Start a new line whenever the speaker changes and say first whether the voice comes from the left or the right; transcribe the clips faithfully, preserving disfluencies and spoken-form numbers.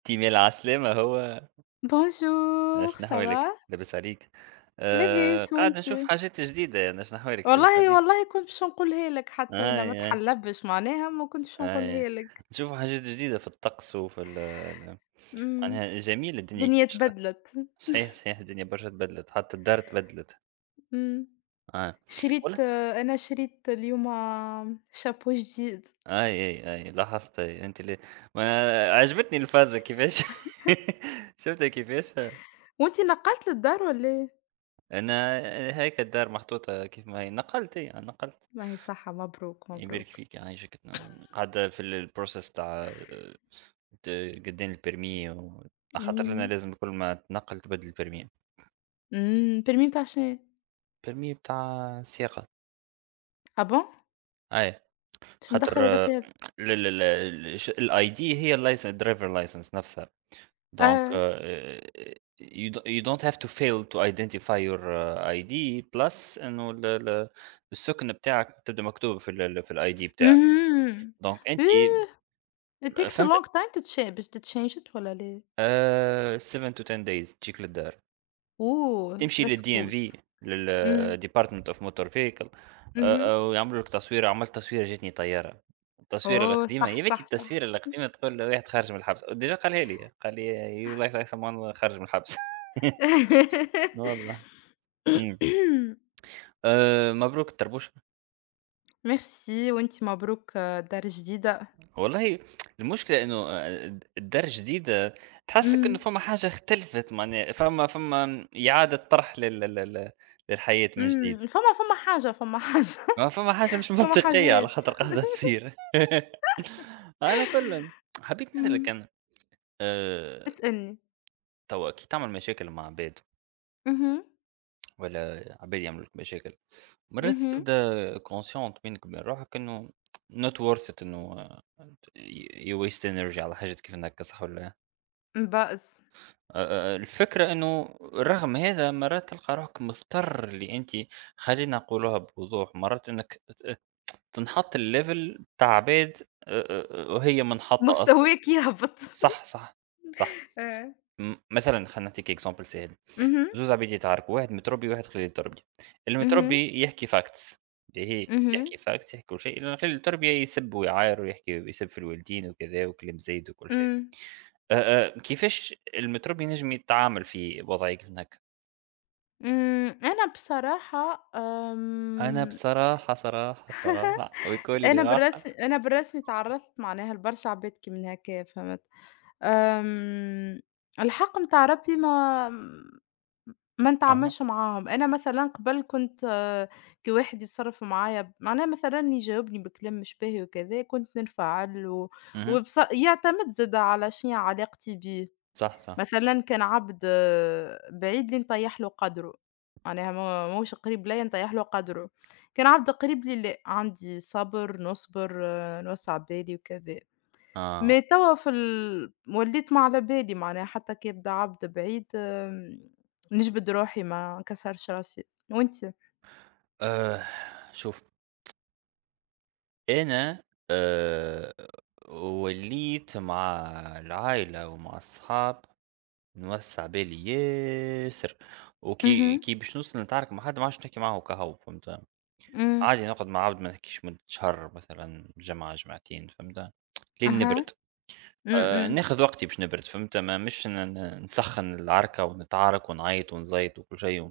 right: أنتِ من العسلامة هو
left: Bonjour
right: أش
left: ça va؟
right: نحوالك، لاباس عليك؟ آآ
left: لاباس
right: قاعد
left: وأنتِ؟
right: نشوف حاجات جديدة يعني أش نحوالك، لاباس
left: والله
right: عليك؟
left: والله كنت باش نقولها لك،
right: أي،
left: حتى أنا ما
right: أي،
left: تحلبش معناها ما كنتش باش
right: أي،
left: نقولها لك.
right: نشوف حاجات جديدة في الطقس وفي ال ال
left: إمم،
right: معناها جميل الدنيا
left: الدنيا
right: كيفاش ق
left: اتبدلت.
right: صحيح، صحيح الدنيا برشا تبدلت، حتى الدار تبدلت،
left: إمم،
right: آه، والله.
left: شريت آه، أنا شريت اليوم آه، شابو جديد.
right: أي، أي، أي، لاحظت أي أنتِ ل ما عجبتني الفازة كيفاش. شُفتها كيفاش؟
left: وأنتِ نقلت للدار والّا إيه؟
right: أنا هيك الدار محطوطة كيف ما هي، نقلت أي، نقلت.
left: ما هي صحة، مبروك،
right: يبارك
left: مبروك.
right: فيك يعيشك. قاعدة في الprocess تاع آه، ت قدّين البيرمي و، خاطر لنا
left: إمم،
right: لازم كل ما تنقّل تبدل البيرمي،
left: إمم، permis متاع شنو؟
right: البيرمي بتاع سياقة،
left: آه bon!
right: أي.
left: باش
right: خاطر
left: مدخّل هذا
right: ال
left: في هذا.
right: ال ال ش الID هي الlicense driver license نفسها، donc
left: آه.
right: آآ you do you don't have to fail to identify your I D. Plus إنه ال ال السُكن بتاعك تبدا مكتوبة في ال ال في الID بتاعك،
left: اهم.
right: donc أنتِ
left: أوه! it takes a
right: فهمت.
left: long time to cha باش تتشنجت والّا لا؟
right: آآ seven to ten days تجيك للدار.
left: Oh,
right: تمشي
left: that's
right: للدي إم
left: good.
right: في
left: إمم.
right: للdepartment of motor vehicle، آآ،
left: اهم.
right: آآ، ويعملوا لك تصويرة. عملت تصويرة جاتني طيارة، التصويرة
left: آه،
right: القديمة
left: صح،
right: يا بنتي
left: صح، صح.
right: التصويرة القديمة تقول له واحد خارج من الحبس. ديجا قالها لي، قال لي your life like someone خارج من الحبس. والله. إمم. آآ، مبروك الطربوش.
left: ميرسي وأنتِ مبروك آه، دار جديدة.
right: والله المشكلة إنه آآ، الدار الجديدة تحسّك إنه
left: إمم،
right: فما حاجة اختلفت معناها، فما فما إعادة طرح لل لل لل للحياة من جديد.
left: إمم. فما فما حاجة، فما حاجة.
right: ما فما حاجة مش
left: فما
right: منطقية على
left: حاجات.
right: خاطر قاعدة تصير. على كل، حبيت نسألك
left: إمم.
right: أنا، آآ،
left: اسألني.
right: توا كي تعمل مشاكل مع عباد
left: اهم،
right: ولا عباد يعملوا لك مشاكل، مرات
left: اهم.
right: تبدا conscient بينك وبين روحك إنه not worth it، إنه you waste energy على حاجات كيف هناكا، صح والّا؟ آآ،
left: انبأظ.
right: آآ، الفكرة إنه رغم هذا مرات تلقى روحك مضطر اللي أنت، خلينا نقولوها بوضوح، مرات إنك ت تنحط لlevel بتاع عباد، آآ، آآ، وهي منحطة أصلًا.
left: مستواك يهبط.
right: صح، صح، صح.
left: آه.
right: م مثلًا خلينا نعطيك example سهل،
left: اهم،
right: زوز عباد يتعاركوا، واحد متربي وواحد خليل تربية،
left: اهم،
right: المتربي يحكي facts. باهي،
left: اهم.
right: يحكي facts يحكي كل شيء، اللي خليل التربية يسب ويعاير ويحكي ويسب في الوالدين وكذا وكلام زايد وكل شيء.
left: إمم.
right: آآ، آآ، كيفاش المتربي ينجم يتعامل في وضعية كيف هكا؟
left: إمم. أنا بصراحة
right: أنا
left: آمم
right: بصراحة، صراحة، صراحة وبكل
left: أنا بالرسم،
right: راحة.
left: أنا بالرسم تعرّضت معناها لبرشا عباد كي من هكايا، فهمت، آمم، الحق متاع ربي ما ما
right: أها،
left: نتعاملش معاهم. أنا مثلًا قبل كنت آه، كي واحد يتصرّف معايا، معناها مثلًا يجاوبني بكلام مش باهي وكذا، كنت ننفعل و
right: اهم،
left: وبص يعتمد زادا على شنيا علاقتي بيه.
right: صح، صح،
left: مثلًا كان عبد آه، بعيد لي نطيّح له قدره، معناها ما ماهوش قريب ليّا نطيّح له قدره. كان عبد قريب لي، لأ، عندي صبر، نصبر، آه، نوسّع بالي وكذا.
right: آه.
left: ما توا في ال وليت ما على بالي، معناها حتى كي يبدا عبد بعيد، آمم، نجبد روحي ما نكسرش راسي. وأنتِ؟
right: آآ، شوف أنا، آآ وليت مع العائلة ومع الصحاب نوسّع بالي ياسر. وكي
left: اهم،
right: كي باش نوصل نتعارك مع حد ما عادش نحكي معاه كا هو، فهمت.
left: إمم،
right: عادي نقعد مع عبد ما نحكيش مدة شهر مثلًا، جمعة، جمعتين، فهمت، لين
left: أها،
right: نبرد.
left: إمم،
right: آآ
left: إمم،
right: ناخذ وقتي باش نبرد فهمت، ما مش ن ن نسخّن العركة ونتعارك ونعيط ونزيط وكل شيء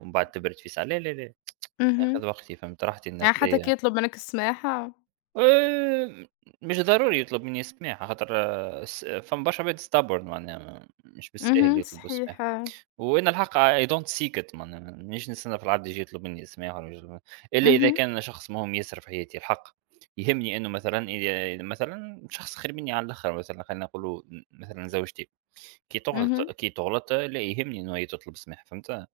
right: ومن بعد تبرد في ساعة، لا، لا، لا.
left: اهم.
right: ناخذ وقتي، فهمت، راحتي
left: يعني حتى كي
right: النفسية.
left: يطلب منك السماحة؟
right: آآ مش ضروري يطلب منّي السماح، خاطر آه، س فما برشا عباد stubborn، معناها مش بالساهل
left: اهم،
right: يطلبوا السماح.
left: صحيح، آه،
right: وأنا الحق I don't seek it، معناها ما نجمش نستنى في العبد ييجي يطلب منّي السماح والّا يجي يطلب، إلا إذا
left: اهم،
right: كان شخص مهم ياسر في حياتي. الحق يهمني إنه مثلًا إذا مثلًا شخص خير منّي على الآخر، مثلًا خلّينا نقولوا م مثلًا زوجتي، كي تغلط
left: اهم،
right: كي تغلط آه، لأ يهمني إنه هي تطلب السماح، فهمت؟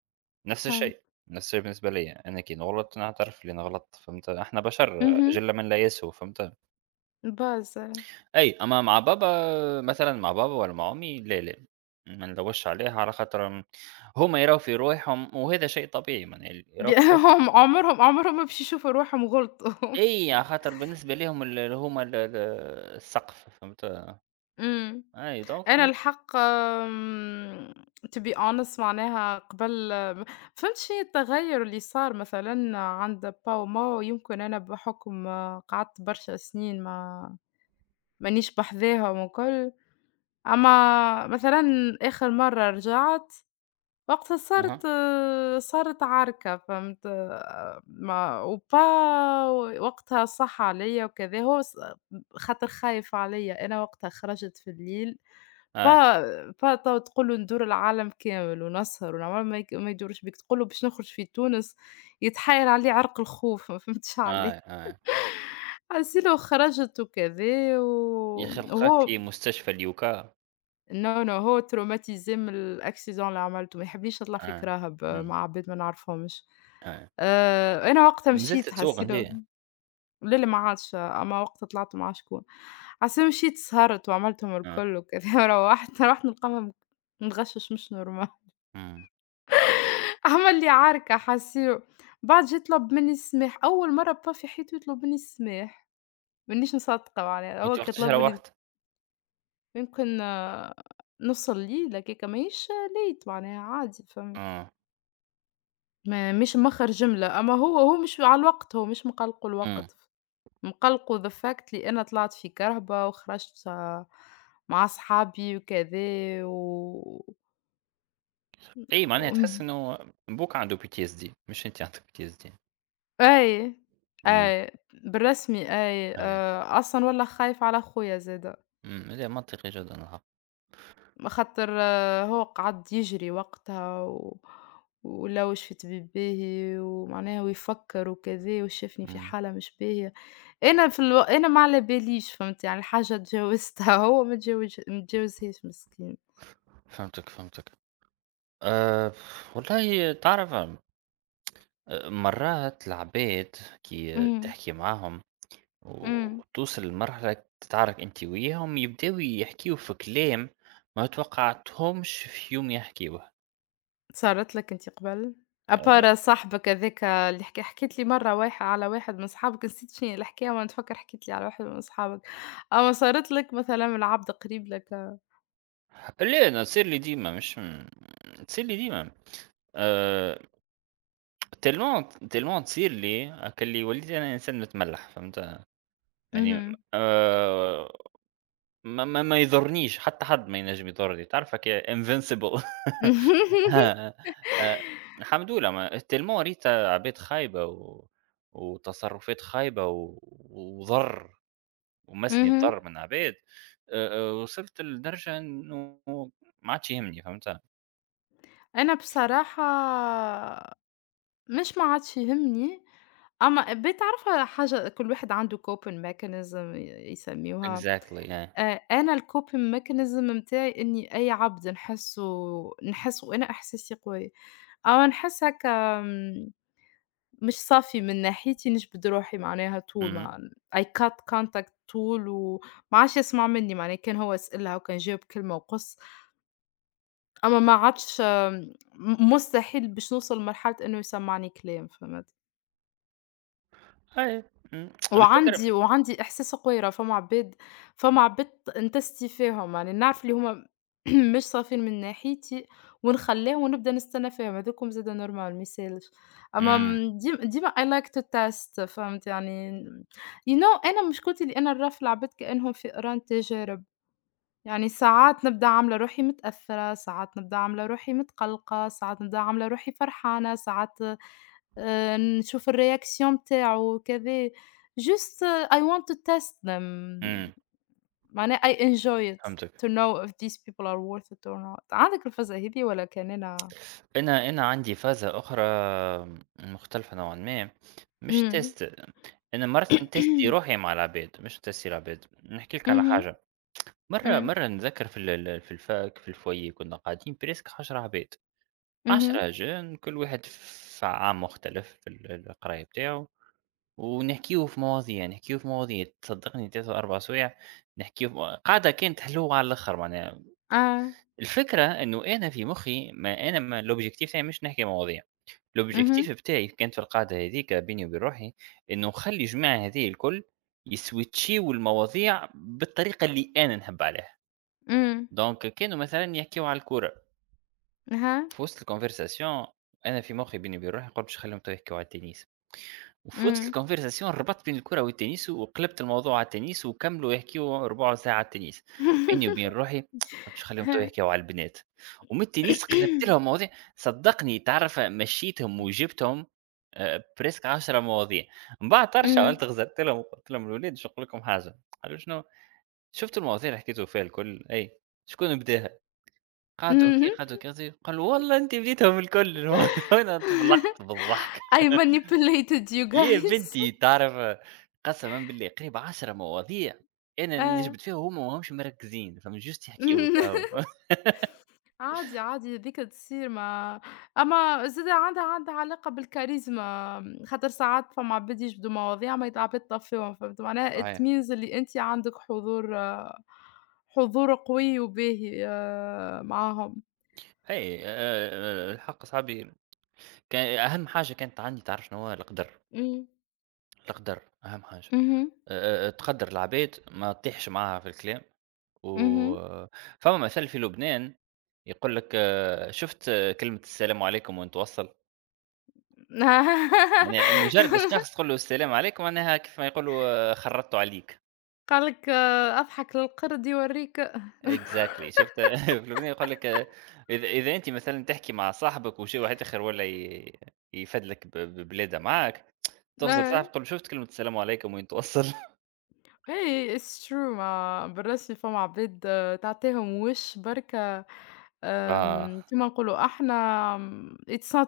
right: نفس
left: فهمت،
right: الشيء، نفس الشيء بالنسبة ليّا، أنا كي نغلط نعترف لي أنا غلطت، فهمت؟ إحنا بشر،
left: اهم.
right: جِلّة من لا يسهو، فهمت؟
left: بس ب
right: أي. أما مع بابا، مثلًا مع بابا ولا مع أمي لا، لا، ما ندوّرش عليها على خاطر م هُم يراو في رواحهم وهذا شيء طبيعي، معناها اللي يراو في رواحهم.
left: هم عمرهم عمرهم ما باش يشوفوا روحهم غلطوا.
right: أي، على خاطر بالنسبة ليهم ال اللي هُم ال ال السقف، فهمت؟
left: إمم.
right: أي دونك.
left: أنا الحق آمم to be honest، معناها قبل فهمت شنو هي التغيُّر اللي صار مثلًا عند با وماو. يمكن أنا بحُكم آه، قعدت برشا سنين ما، مانيش بحذاهم وكل. أما مثلًا آخر مرّة رجعت، وقتها
right: أها،
left: صارت صارت عركة، فهمت؟ ما وبا وقتها صح عليَّ وكذا. هو ص خاطر خايف عليَّ. أنا وقتها خرجت في الليل.
right: أي،
left: با با توا تقول له ندور العالم كامل ونسهر ونعمل، ما يك ما يدورش بيك، تقول له باش نخرج في تونس يتحايل عليه عرق الخوف. ما فهمتش علاه.
right: أي، أي.
left: على السيلة، وخرجت وكذا و
right: يا أخي نلقاك
left: وهو
right: في مستشفى اليوكا.
left: No no هو traumatisé من الaccident اللي عملته، ما يحبليش نطلع في
right: آه،
left: كراهب
right: إمم،
left: مع عباد ما نعرفهمش.
right: آه.
left: آآ، أنا وقتها
right: مازلت
left: مشيت
right: تسوق أنت؟
left: حسيلو. لا، لا ما عادش، أما وقتها طلعت مع شكون. حسيلو مشيت سهرت وعملتهم
right: آه،
left: الكل وكذا روّحت، روّحت نلقاهم متغشش، مش normal.
right: إمم.
left: عمل لي عركة حسيلو. بعد جه طلب مني السماح، أول مرّة با في حياته يطلب مني السماح. مانيش مصدقة معناها،
right: وأنت
left: هو كان
right: وقتاش
left: طلب مني
right: روّحت؟
left: يمكن آه، نُص الليل هكاكا، ماهيش late، معناها عادي، فهمت.
right: آه،
left: ما مش مَخَر جملة، أما هو هو مش على الوقت، هو مش مقلقه
right: إمم.
left: الوقت، مقلقه the fact لي أنا طلعت في كرهبة وخرجت آه، مع صحابي وكذا و
right: أي معناها
left: و...
right: تحس إنه بوك عنده P T S D مش أنت عندك بي تي إس دي.
left: أي،
right: إمم،
left: أي، بالرسمي أي.
right: أي.
left: آآ أصلًا والله خايف على خويا زادا.
right: إمم، لأ منطقي جدًا الحق.
left: خاطر آه، هو قعد يجري وقتها و... ولوج في طبيب باهي، ومعناها ويفكر وكذا، وشافني في
right: إمم.
left: حالة مش باهية. أنا في الو... أنا ما على باليش فهمت، يعني الحاجة تجاوزتها. هو ما تجاوز ما تجاوزهاش مسكين.
right: فهمتك، فهمتك. آآ والله تعرف، آآ مرات العباد كي
left: امم،
right: تحكي معاهم
left: امم.
right: وتوصل لمرحلة تتعارك أنت وياهم، يبداو يحكيو في كلام ما توقعتهمش في يوم يحكيوه.
left: صارت لك انت قبل؟ أبارا صاحبك هذاك اللي حكي حكيت لي مرة واحد، على واحد من صحابك، نسيت شنو الحكاية وأنا نتفكر، حكيت لي على واحد من صحابك. أما صارت لك مثلا من عبد قريب لك؟
right: لا أنا تصير لي ديما، مش م تصير لي ديما، آآ تالمون تالمون تصير لي هاكا، اللي وليت أنا إنسان متملّح، فهمت؟ يعني
left: مهم.
right: آآ ما ما ما يضرنيش، حتى حد ما ينجم يضرني، تعرفك invincible. آه، آه. الحمد لله ما tellement ريت عباد خايبة و وتصرفات خايبة و وضَرّ، ومسّني
left: اهم.
right: الضَرّ من عباد. آآ، آآ، وصلت لدرجة إنه ما عادش يهمني، فهمت؟
left: أنا بصراحة مش ما عادش يهمني، أما بتعرفها حاجة، كل واحد عنده coping mechanism ي يسميوها.
right: Exactly، آه،
left: آآ أنا الcoping mechanism متاعي، إني أي عبد نحسه نحس، وأنا إحساسي قوي، أو نحس هكا م مش صافي من ناحيتي، نجبد روحي معناها، طول
right: اهم،
left: ما I cut contact، طول وما عادش يسمع مني معناها، كان هو يسألها وكان جاوب كلمة وقُص. أما ما عادش آمم، م مستحيل باش نوصل لمرحلة إنه يسمّعني كلام، فهمت؟
right: أيوه، إمم. الفكرة.
left: وعندي وعندي إحساس قُويرة. فما عباد فما عباد نتستي فيهم، يعني نعرف اللي هُم مش صافيين من ناحيتي، ونخلّيهم ونبدا نستنى فيهم، هاذوكم زاد normal، ما يسالش. أما
right: إمم،
left: م ديم ديما I like to test، فهمت يعني، you know. أنا مشكلتي اللي أنا نرفل العباد كإنهم فئران تجارب. يعني ساعات نبدأ عاملة روحي متأثّرة، ساعات نبدأ عاملة روحي متقلقة، ساعات نبدأ عاملة روحي فرحانة، ساعات آآ نشوف الreaction بتاعه وكذا. just uh, I want to test them،
right: إمم.
left: معناها I enjoy it,
right: فهمتك.
left: to know if these people are worth it or not. عندك الفزة هذي والّا كان أنا.
right: أنا أنا عندي فازة أخرى مختلفة نوعًا ما، مش
left: إمم.
right: تيست. أنا مرات نتيستي روحي مع العباد، مش نتيستي العباد، نحكي لك على
left: اهم،
right: حاجة. مرة
left: إمم،
right: مرة نتذكر في ال ال في الفاك في الفويي كنا قاعدين بريسك عشرة عباد،
left: اهم،
right: عشرة جون كل واحد في عام مختلف في ال القراية بتاعه. ونحكيو في مواضيع، نحكيو في مواضيع، تصدقني ثلاثة و4 سوايع نحكيو في م قعدة كانت حلوة على الآخر معناها.
left: آه،
right: الفكرة إنه أنا في مُخّي، ما أنا ما الobjective تاعي مش نحكي مواضيع، الobjective
left: اهم،
right: بتاعي كانت في القاعدة هاذيك بيني وبين روحي، إنه نخلّي الجماعة هاذي الكل يسويتشيو المواضيع بالطريقة اللي أنا نحب عليها.
left: إمم،
right: دونك كانوا مثلًا يحكيو على الكورة،
left: أها،
right: في وسط الconversation أنا في مُخّي بيني وبين روحي قُلت باش نخلّيهم تو يحكيو على التنس. وفي وسط
left: إمم.
right: الconversation ربطت بين الكورة والتنس، وقلبت الموضوع على التنس، وكملوا يحكيوا ربع ساعة على التنس. بيني وبين روحي قُلت باش نخلّيهم توا
left: ها.
right: يحكيوا على البنات، ومن التنس قلبت لهم مواضيع. صدّقني تعرف مشيتهم وجبتهم آآ presque عشرة مواضيع، من بعد طرش
left: إمم.
right: عملت غزرت لهم وقلت لهم: "الولاد باش نقول لكم حاجة". قالوا: "شنو؟" "شفتوا المواضيع اللي حكيتوا فيها الكل؟" "أي". "شكون بداها؟" قعدوا هكا
left: اهم.
right: قعدوا هكا قالوا: "والله أنت بديتهم الكل". وأنا تفلقت بالضحك.
left: I manipulated you
right: يا
left: guys.
right: بنتي تعرف، قسما بالله قريب عشرة مواضيع أنا
left: آه.
right: نجبد فيها وهما ماهمش مركزين، فما جوست يحكيو هكا.
left: اهم. عادي، عادي هاذيك تصير، ما أما زاد عندها عندها علاقة بالكاريزما، خاطر ساعات فما عباد يجبدوا مواضيع ما يتعبد طفيهم، فهمت معناها، it
right: صحيح.
left: means اللي أنتِ عندِك حضور آه، حضور قوي وباهي آآ معاهم.
right: أي آآ، الحق صاحبي، كان أهم حاجة كانت عندي تعرف شنو هو؟ القدر.
left: إمم.
right: القدر أهم حاجة.
left: اهم،
right: آآ، آآ، تقدّر العباد ما تطيحش معاها في الكلام، و،
left: اهم.
right: فما مثل في لبنان يقول لك آه، شُفت آه، كلمة السلام عليكم وأنت توصّل؟ معناها مجرد الشخص تقول له السلام عليكم معناها كيف ما يقولوا خرّطتوا عليك.
left: قال لك: "أضحك للقرد يوريك."
right: اكزاكتلي Exactly، شُفت في الأغنية يقول لك آه، إذا إذا أنتِ مثلًا تحكي مع صاحبك وشي واحد آخر والّا ي يفدلك ب ببلادة معاك، تخزر صاحبك
left: آه.
right: تقول له شُفت كلمة السلام عليكم وين توصل.
left: Hey, it's true. ما بالرسمي فما عباد آآ تعطيهم وِش بركا،
right: آه.
left: آمم، كيما نقولوا إحنا. م it's not،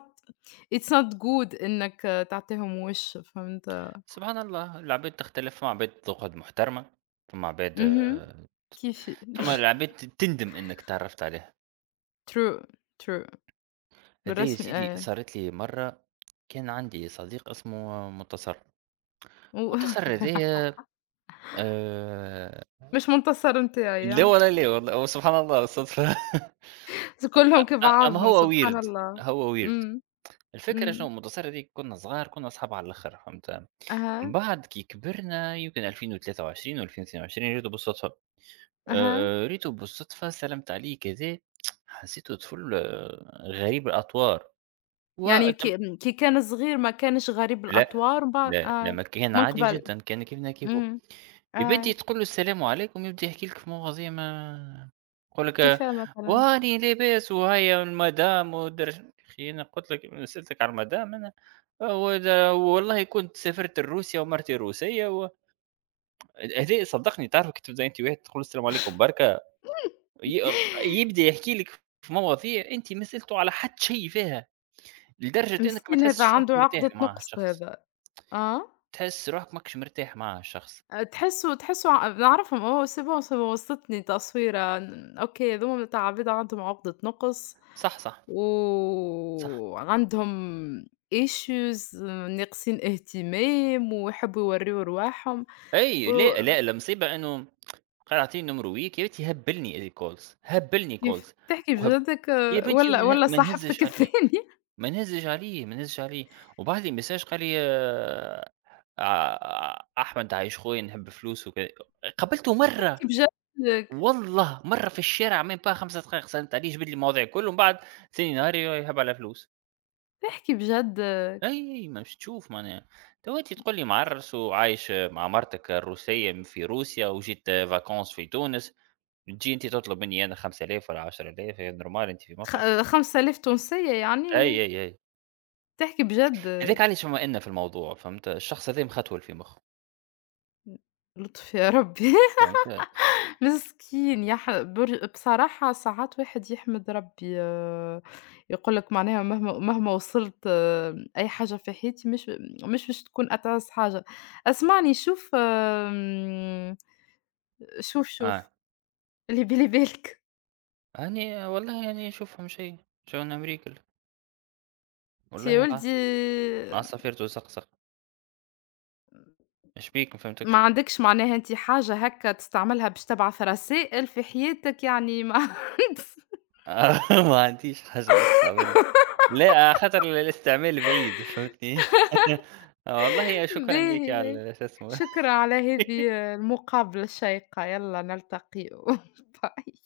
left: it's not good إنك آه، تعطيهم وِش فهمت؟
right: سبحان الله العباد تختلف، فما عباد تقعد محترمة، فما عباد
left: اهم،
right: آه،
left: كيفي.
right: فما العباد ت تندم إنك تعرّفت عليها.
left: true. true.
right: هذيّا يا
left: بالرسمي
right: سيدي
left: إيه.
right: صارت لي مرّة. كان عندي صديق اسمه مُنتصر،
left: و
right: مُنتصر هذايا آآ
left: مش منتصر نتاعي.
right: لا
left: ها.
right: والله لا والله، هو سبحان الله الصدفة.
left: كلهم
right: أ أما
left: كبعضهم
right: هو
left: سبحان
right: weird،
left: الله.
right: هو weird.
left: إمم،
right: الفكرة شنو
left: إمم،
right: المدرسية هاذيك كنا صغار، كنا أصحاب على الآخر فهمت، من
left: أها،
right: بعد كي كبرنا يمكن ألفين وثلاثة وعشرين و2022 ريته بالصدفة.
left: أها.
right: آآ، ريته بالصدفة سلمت عليه كذا، حسيته طفل آه، غريب الأطوار
left: يعني ك
right: وتم.
left: كي كان صغير ما كانش غريب
right: لا،
left: الأطوار، من بعد
right: لا، لا
left: آه،
right: ما كان
left: من
right: عادي
left: قبل،
right: جدًا، كان كيفنا كيفه.
left: إمم.
right: يبدّي
left: آه.
right: تقول له السلام عليكم يبدا يحكي لك في مواضيع ما، يقول لك آه،
left: كيفاه مثلًا؟
right: واني لاباس وهيا المدام ودرج، يا أخي أنا قلت لك سألتك على المدام أنا ولا والله كنت سافرت لروسيا ومرتي روسية و. هذا صدّقني تعرف، كي تبدا أنت واحد تقول له السلام عليكم بركا، ي يبدا يحكي لك في مواضيع أنت ما سألته على حتى شيء فيها، لدرجة أنك ما
left: مسكين هذا
right: تحسش روحك
left: عنده
right: مرتاح
left: عقدة
right: مع
left: نُقْص
right: الشخص،
left: هذا. آه.
right: تحس روحك ماكش مرتاح مع الشخص.
left: أ تحسّه تحسّه ع نعرفهم أوه c'est bon c'est bon. وصلتني تصويرة، ن أوكي هاذوما متاع عباد عندهم عقدة نُقْص،
right: صح، صح، صح.
left: وعندهم issues، ناقصين اهتمام ويحبّوا يورّيوا رواحهم و.
right: أي لأ، لأ، المصيبة إنه، قال أعطيني number weak، يا بنتي هبّلني calls هبّلني calls.
left: كيف تحكي
right: وهب،
left: بجدّك؟
right: يا بنتي
left: والّا
right: وما نه
left: والّا
right: ما
left: صاحبتك
right: نهزش عليه،
left: الثانية؟
right: ما نهزش عليه، ما نهزش عليه. وبعت لي message قال لي آآ أحمد عايش خويا نحب فلوس وكذا. قابلته مرّة،
left: تحكي بجدّك.
right: والله مرّة في الشارع même pas خمسة دقايق، سلمت عليه جبد لي المواضيع الكل، ومن بعد ثاني نهار يهب على فلوس.
left: تحكي بجدّك.
right: أي، أي، ما مش تشوف معناها؟ توا أنتِ تقول لي معرّس وعايش مع مرتك الروسية في روسيا وجيت vacances في تونس، تجي أنتِ تطلب مني أنا خمسة آلاف والّا عشرة آلاف هي normal أنتِ في مخك؟
left: خ خمسة آلاف تونسية يعني؟
right: أي، أي، أي.
left: تحكي بجد.
right: هاذاك علاش مائِلنا في الموضوع، فهمت، الشخص هذا مختول في مخه
left: لطف يا ربي.
right: فهمت،
left: مسكين يا ح بر بصراحة ساعات واحد يحمد ربي، يقول لك معناها مهما مهما وصلت آه، أي حاجة في حياتي مش مش باش تكون أتعس حاجة. اسمعني شوف آمم، شوف،
right: آه.
left: شوف اللي بالي بالك.
right: هاني والله يعني نشوفهم شي، شلون أمريكا ال
left: أنت
right: والله
left: يا
right: الع
left: ولدي،
right: عصافير تزقزق. إيش بيك ما فهمتكش؟
left: ما عندكش معناها أنت حاجة هكا تستعملها باش تبعث رسائل في حياتك، يعني ما.
right: ما عنديش حاجة. لأ، خطر ال الاستعمال البعيد فهمتني؟ آه والله شكرًا ليكِ
left: باهي، باهي.
right: على شو اسمه.
left: شكرًا على هذه المقابلة الشيقة، يالّا نلتقي. باي.